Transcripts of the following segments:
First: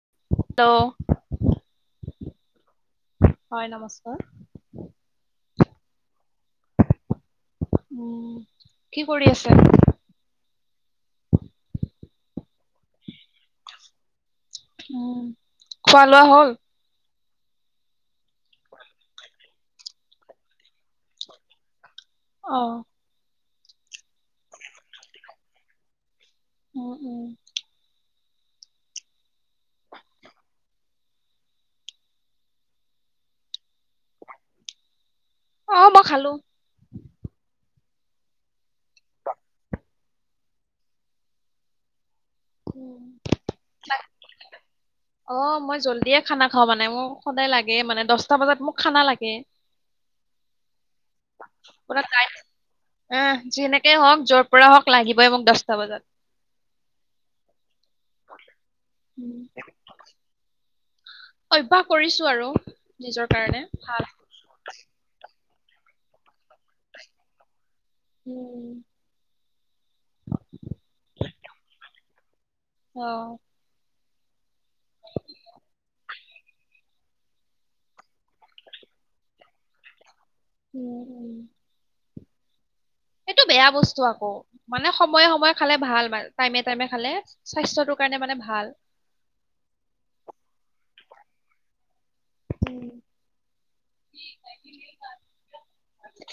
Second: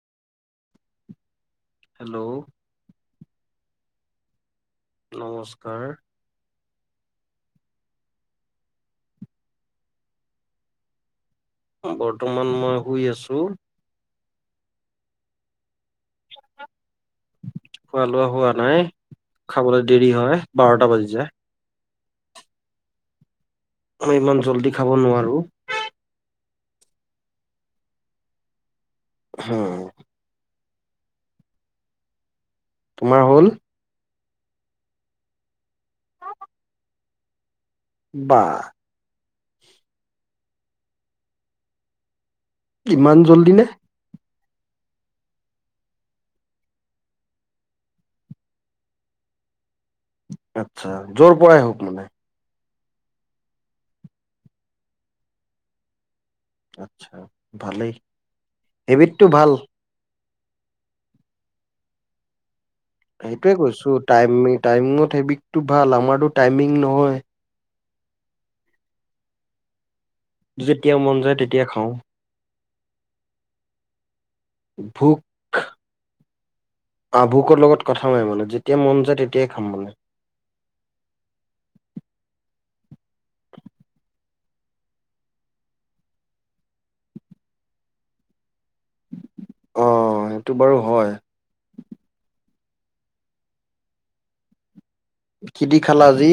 Hello? Hello? হয়, নমস্কাৰ। নমস্কাৰ। কি কৰি আছে? বৰ্তমান মই শুই আছো। উম, খোৱা লোৱা হ'ল। খোৱা লোৱা হোৱা নাই। খাবলৈ দেৰি হয়, বাৰটা বাজি যায়। অ'। মই ইমান জল্দি খাব নোৱাৰোঁ। উম, উম। হম। তোমাৰ হ'ল? অঁ, মই খালোঁ। বা! [unintelligible] উম ইমান জল্দি নে? [unintelligible] অ মই জল্ডিয়ে খানা খাওঁ মানে মোক সদায় লাগে মানে দছটা বজাত মোক খানা লাগে। আচ্ছা যৰ পৰাই হওক মানে অহ যেনেকেই হওক যৰ পৰা হওক লাগিবই মোক দছটা বজাত। আচ্ছা, ভালেই। হেবিতটো উম ভাল। অভ্যাস কৰিছো আৰু। নিজৰ সেইটোৱে কাৰণে কৈছো, ভাল টাইম, টাইমৰ হেবিতটো ভাল। আমাৰটো টাইমিং নহয়। উম। যেতিয়া মন যায় তেতিয়া খাওঁ। অহ। ভোক আভোকৰ লগত কথা মই মানে যেতিয়া মন যায় তেতিয়াই খাম মানে। উম উম সেইটো বেয়া বস্তু আকৌ মানে সময়ে সময়ে খালে ভাল টাইমে টাইমে খালে স্বাস্থ্যটো টোৰ কাৰণে মানে ভাল অ সেইটো বাৰু হয়। উম কি দি খালা আজি?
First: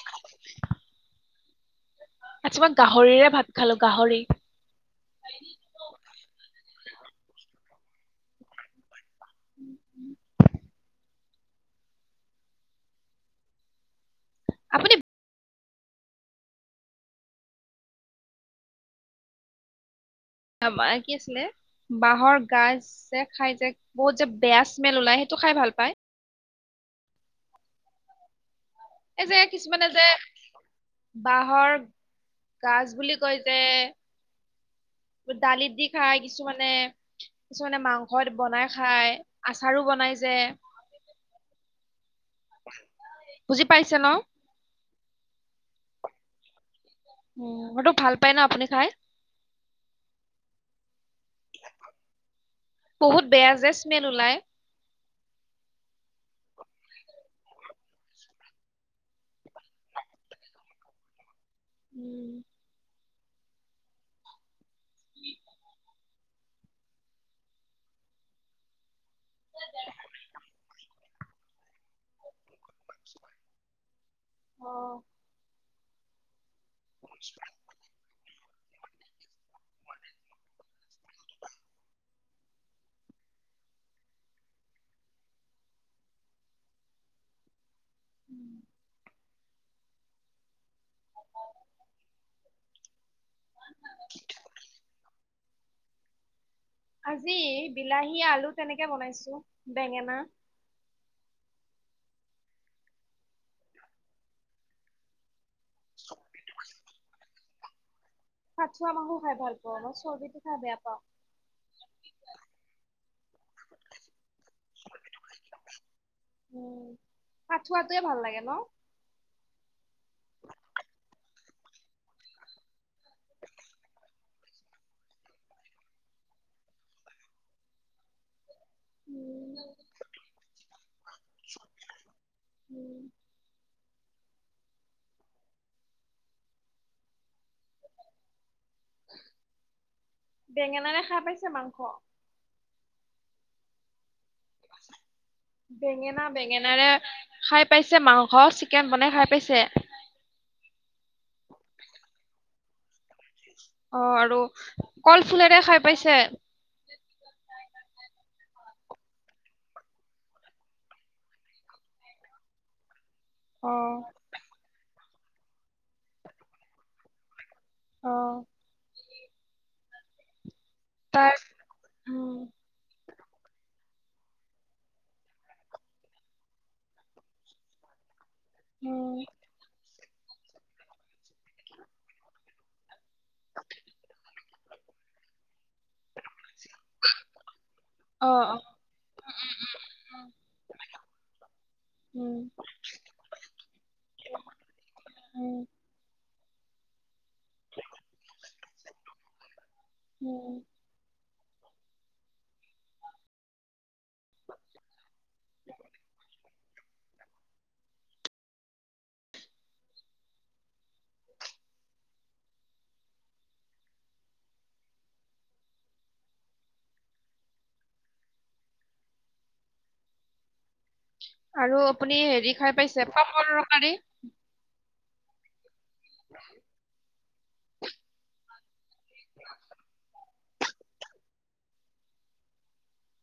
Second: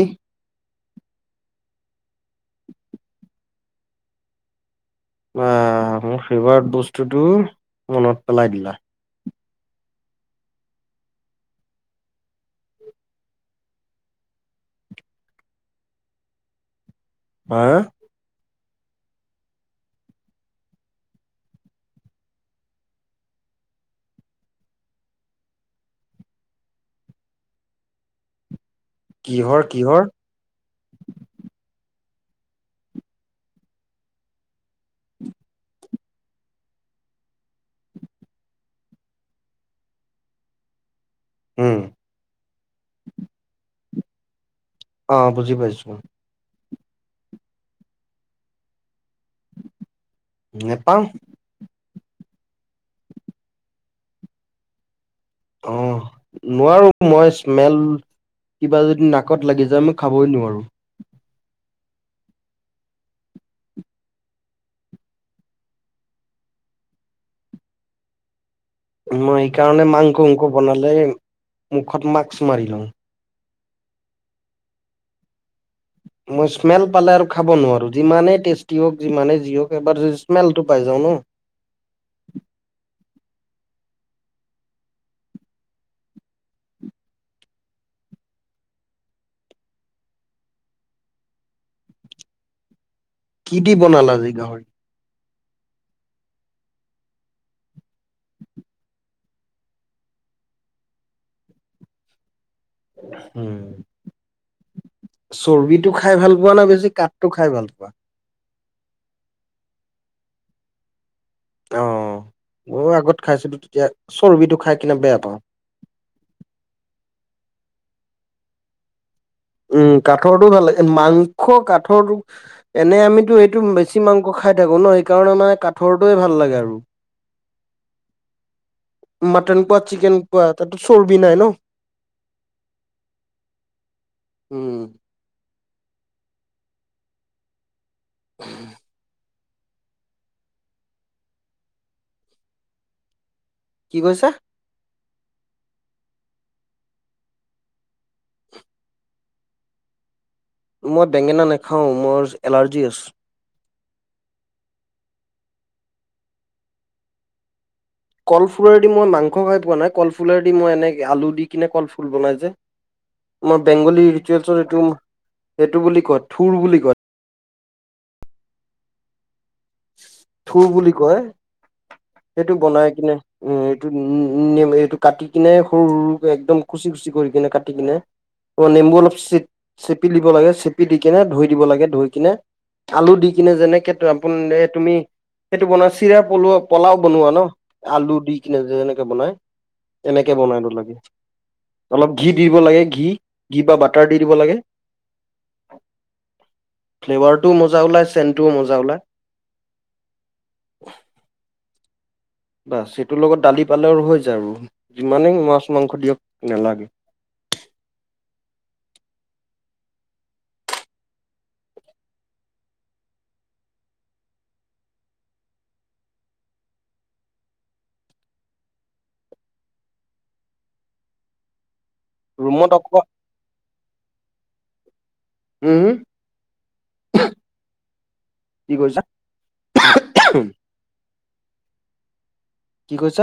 আজি মই গাহৰিৰে ভাত খালো গাহৰি। আহ, মোৰ ফেভাৰ বস্তুটো মনত পেলাই দিলা। [inaudible] আপুনি ভা আ মায়ে কি আছিলে? বাঁহৰ গাজ যে খাই যে বহুত যে বেয়া স্মেল ওলাই সেইটো খাই ভাল পায়। এ যে কিহৰ কিছুমানে কিহৰ যে বাঁহৰ গাজ বুলি কয় যে খাই কিছুমানে, কিছুমানে মাংসত বনাই খায়, আচাৰো বনাই যে উম বুজি পাইছে ন? অ বুজি পাইছো। উম, সেইটো ভাল পাই ন আপুনি খায়? নেপাম। বহুত বেয়া যে স্মেল ওলাই। অ [inaudible] নোৱাৰো মই স্মেল, কিবা যদি নাকত লাগি যায় মই খাবই নোৱাৰো। উম। [inaudible] মই সেইকাৰণে মাংস অংস বনালে মুখত মাক্স মাৰি লওঁ। অহ। মই স্মেল পালে আৰু খাব নোৱাৰো, যিমানেই টেষ্টি হওক যিমানে যি যি হওক বা [unintelligible] স্মেলটো পাই যাও ন? উম। কি দি বনালা আজি গাহৰি? [unintelligible] আজি বিলাহী আলু তেনেকে বনাইছো বেঙেনা। [unintelligible] উম। চৰ্বিটো খাই ভাল পোৱা না বেছি কাঠটো খাই ভাল পোৱা? খাচুৱোৱা মংস খাই ভাল পাওঁ মই চৰ্্বদিটো খাই বেয়া পাওঁ। আহ ময়ো আগত খাইছিলো তেতিয়া চৰ্বিটো খাই কিনে বেয়া পাওঁ। উম পঠোৱাটোৱে ভাল লাগে ন? কাঠৰোক, এনে আমিতো এইটো বেছি মাংস খাই থাকো ন সেইকাৰণে মানে কাঠৰটোয়ে ভাল ল লে আৰু। উম, মাটন পোৱা চিকেন পোৱা তাতো চৰ্বি নাই ন। উম। উম। বেঙেনাৰে খাই পাইছে মাংস? কি কৈছা? [unintelligible] বেঙেনা- বেঙেনাৰে খাই পাইছে মাংস চিকেন বনাই খাই পাইছে? জি আ [inaudible] অ আৰু কল ফুলৰে খাই পাইছে? কলফুলৰদি মই মাংস খাই পোৱা নাই কলফুলৰদি মই এনে আলু দি কিনে কলফুল বনাই যে। আমাৰ অ বেংগলী ৰিচুৱেলছৰ এইটো, সেইটো বুলি কয় থঠুৰ বুলি কয়। আহ। থু বুলি কয়, তাৰ উম সেইটো বনাই কিনে উম এইটোম এইটো কাটি কিনে সৰু সৰুক একদম খুচি খুচি কৰি কিনে কাটি কিনে নেম্বু অলপ উম চ চেপি দিব লাগে চেপি দি কিনে ধুই দিব লাগে ধই কিনে। আলু দি কিনে যেনেকে আপোন তুমি সেইটো বনোৱা চিৰা পলোৱা পোলাও বনোৱা ন আলু অ দি অ কিনে এনেকে বনাই। এনেকে বনাইন লাগে। অলপ ঘি দ উম দিব লাগে ঘি, ঘি বা বাটাৰ দি দিব লাগে। হয়। ফ্লেভাৰটোও মজা ওলাই চেণ্টোও মজা ওলাই। [inaudible] বা সেইটোৰ লগত দালি পালেও হৈ যায় আৰু যিমানেই মাছ মাংস দিয়ক নালাগে। আৰু আপুনি হেৰি ৰুমত খাই অক পাইছে পাপল তৰকাৰি? উম [inaudible] কি কৰিছা? কি ক'ছ?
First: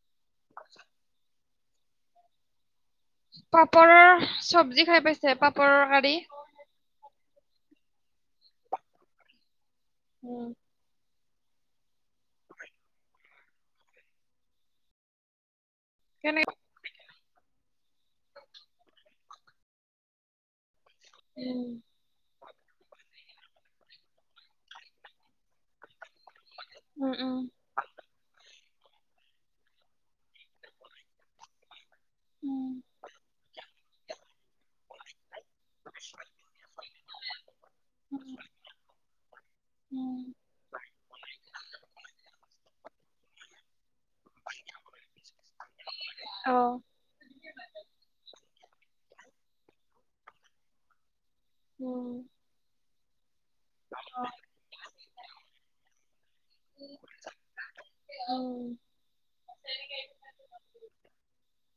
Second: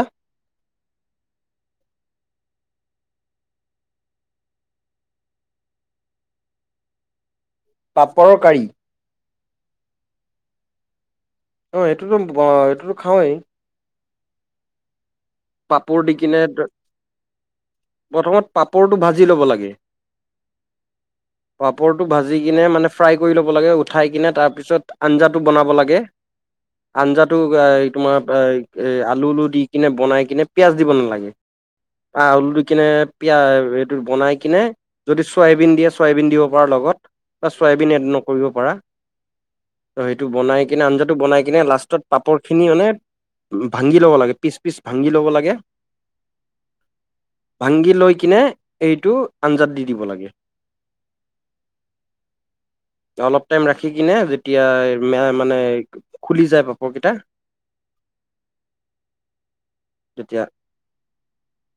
পাপৰৰ চব্জি খাই পাইছে পাপৰৰ গ়ী। পাপৰৰ কাৰী? [inaudible] অ' এইটোতো এইটোতো খাওঁেই। পাপোৰ দি কিনে কেনে প্ৰথমত পাপৰটো ভাজি ল'ব লাগে। উম পাপৰটো ভাজি কিনে মানে ফ্ৰাই কৰি ল'ব লাগে উঠাই কিনে তাৰ পিছত আঞ্জাটো বনাব লাগে। উম আঞ্জাটো এ তোমাৰ এ এ আলু আলু দি কিনে বনাই কিনে পিয়াজ দিব নালাগে, আ উম আলু দি উম কিনে পিয়াজ বনাই কিনে, যদি চয়াবিন দিয়ে চয়াবিন দিব পাৰা লগত, বা চয়াবিন এড উম নকৰিব পাৰা। ত উম সেইটো বনাই কিনে আঞ্জাটো বনাই কিনে লাষ্ট লষ্টত পাপৰ খিনি মানে ভাঙি ল'ব লাগে পিচ পিচ ভাঙি ল'ব লাগে। অ ভাংগি লৈ কিনে এইটো আঞ্জাত দি দিব লাগে। উম। অলপ টাইম ৰাখি কিনে অ যেতিয়া মানে খুলি যায় পাপৰকেইটা। [unintelligible] যেতিয়া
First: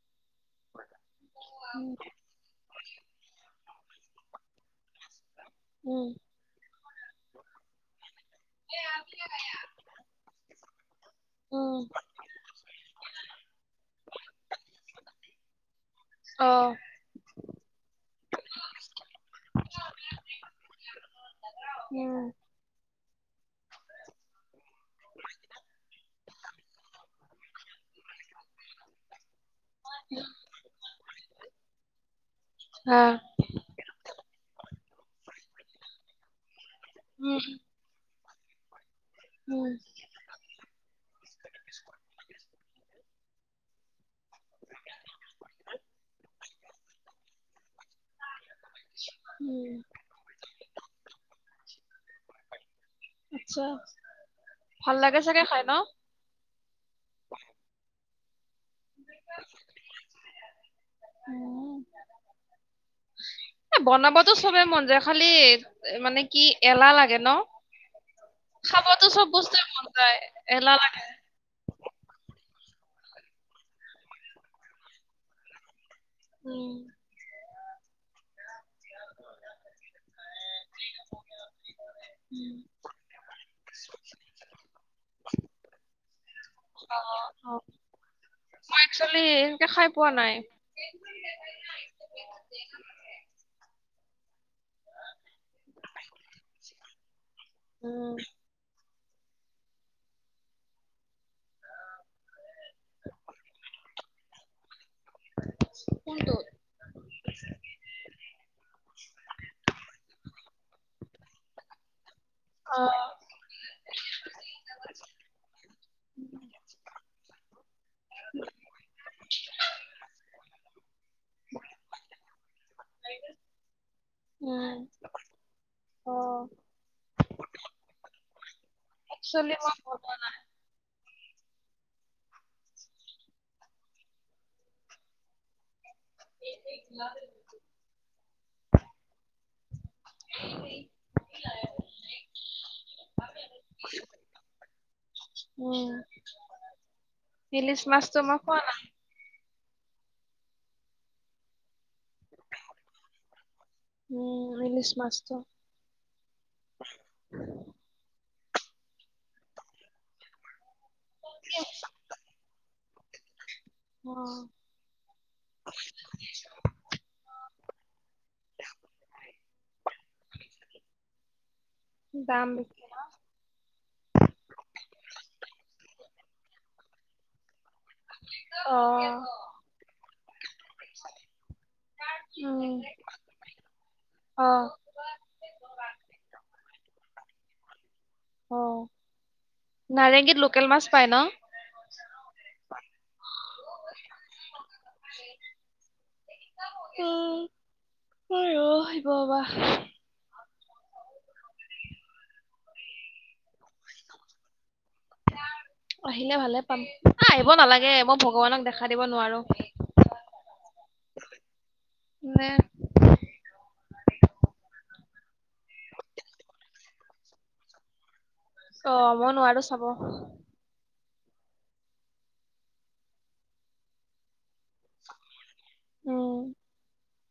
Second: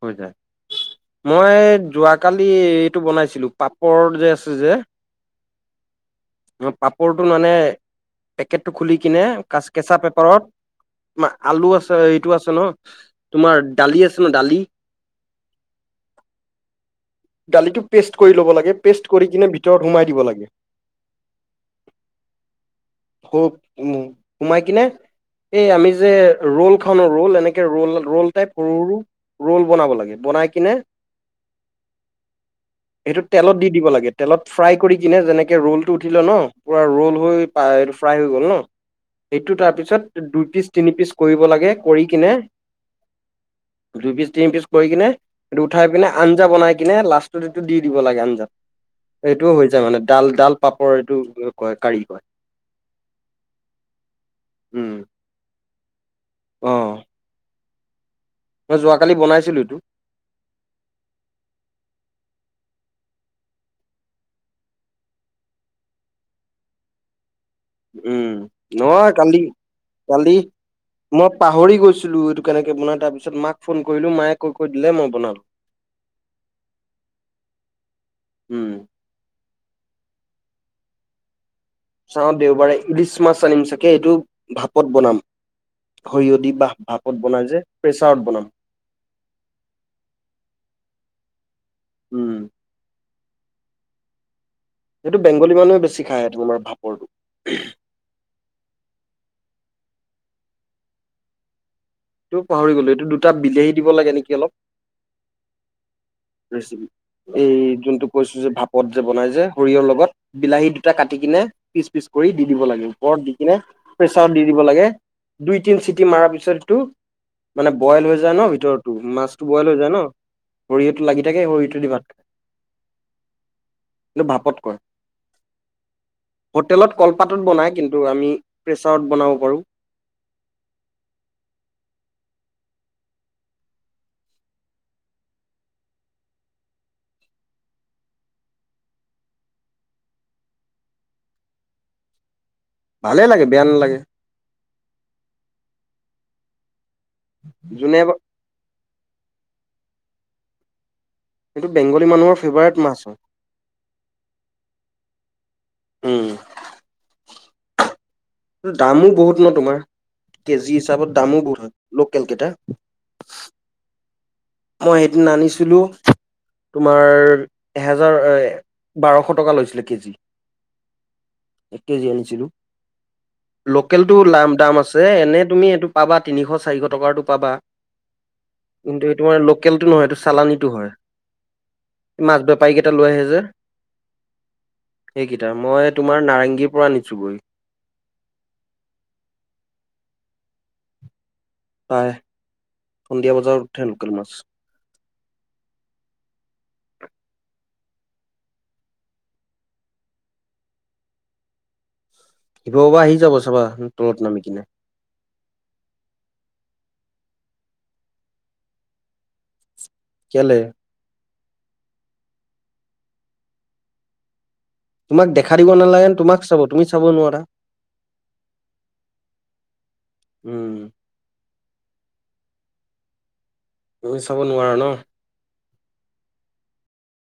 হৈ যায় মই যোৱাকালি এইটো বনাইছিলো পাপৰ। পাপৰ যে আছে যে উম। পাপৰটো মানে, পেকেটটো খুলি কিনেচ কেঁচা পেপাৰত তমাৰ আলু আছে এইটো আছে ন তোমাৰ দালি আছে ন দালি? অ'। দালিটো পে'ষ্ট কৰি ল'ব লাগে পে'ষ্ট কৰি কিনে ভিতৰত সোমাই দিব লাগে। [unintelligible] খ উ সোমাই কিনে এই আমি যে ৰল খা ন ৰল। ৰল টাইপ সৰু সৰু ৰ'ল বনাব লাগে বনাই কিনে। হ্যাঁ এটো তেলত দি দিব লাগে তেলত। ফ্ৰাই কৰি কিনে যেনেকে ৰল টো উঠিল ন পুৰা ৰল হুম হৈ ফ্ৰাই হৈ গ'ল ন। এইটো হুম তাৰপিছত দুই পিচ তিনি পিচ কৰিব লাগে কৰি কিনে। [inaudible] দুই পিচ তিনি পিচ কৰি কিনে এইটো উঠাই পিনে আঞ্জা বনাই কিনে লাষ্টত এইটো দি দিব লাগে আঞ্জাত। এইটোও হৈ হুম যায় মানে ডাল ডাল পাপৰ এইটো কয় কাৰী কয়। আচ্ছা ভাল লাগে চাগে খাই ন? আহ। মই যোৱাকালি বনাইছিলোঁ এইটো। উম। [unintelligible] বনাবতো চবে মন যায় খালি মানে কি এলাহ লাগে ন? উম খাবতো নহয় চব কালি বস্তুৱে মন যায় কালি। এলাহ লাগে মই পাহৰি গৈছিলো এইটো কেনেক বনাই তাৰ পিছত মাক ফোন কৰিলো মায়ে কৈ কৈ দিলে মই বনালো। উম। উম। চাওঁ দেওবাৰে ইলিচ মাছ আনিম চাগে এইটো ভাপত বনাম সৰিয় দি। বা ভাপত বনাই যে প্ৰেছাৰত বনাম মই এক্সেলী এনেকে খাই পোৱা নাই। উম। সেইটো বেংগলী মানুহে বেছি খাই তোমাৰ ভাপৰটো। উম। এইটো পাহৰি গলো এইটো দুটা বিলাহী দিব লাগে নেকি অলপ [unintelligible] ৰেচিপি এই যোনটো কৈছো যে ভাপত যে বনাই যে সৰিয়হৰ লগত বিলাহী দুটা কাটি কিনে পিচ পিচ কৰি দি দিব অ লাগে ওপৰত দি কিনে প্ৰেছাৰত দি দিব লাগে দুই তিন চিটি মাৰাৰ পিছতটো মানে বইল হৈ যায় ন ভিতৰতো মাছ বইল হৈ যায় ন সৰিয়হতটো লাগি থাকে সৰিয়হটো দি ভাত থাকে কিন্ত উম ভাপতকয় অ হোটেলত কলপাতত বনাই কিন্তু আমি প্ৰেছাৰত বনাব একচুৱেলি পাৰোঁ। [unintelligible] [inaudible] ভালেই লাগে বেয়া নালাগে। মই ইলিছ যোনে মীছতো মই ফোৱা না সটো বেংগলী মানুহৰ ফেভাৰেট মাছো মছ [unintelligible] দামো বহুত ন তোমাৰ কেজি হিচাপত দামো বহুত হয় লোকেল কেইটা অ, ' মই সেইদিন আনিছিলোঁ তোমাৰ এহেজাৰ বাৰশ টকা লৈছিলে কেজি যাম বিি লোকেলতটো লাম দাম আছে এনে তুমি এইটো পাবা তিনিশ চাৰিশ টকাটো পাবা অ',। তোমাৰ লোকেলটো নহয় এইটো চালানী মাছ উম, বেপাৰীকেইটা লৈ আহে যে অ' এইকেইটা মই তোমাৰ নাৰেংগীৰ পৰা আনিছোঁগৈ। অ' নাৰেংগীত লোকেল মাছ পায় ন? পাই সন্ধিয়া বজাৰত উঠে লোকেল মাছ উম, মোৰ ৰ আহিব বাা [inaudible] শিৱ বাবা আহি যাব চাবা তলত নামি কিনে আহিলে ভালে পাম আহিব নালাগে মই ভগৱানক দেখা দিব নোৱাৰো। কেলে? ন [unintelligible] তোমাক দেখা দিব নালাগেন তোমাক চাব তুমি চাব নোৱাৰা অ, ' মই নোৱাৰো চাব। উম তুমি চাব নোৱাৰা ন উম।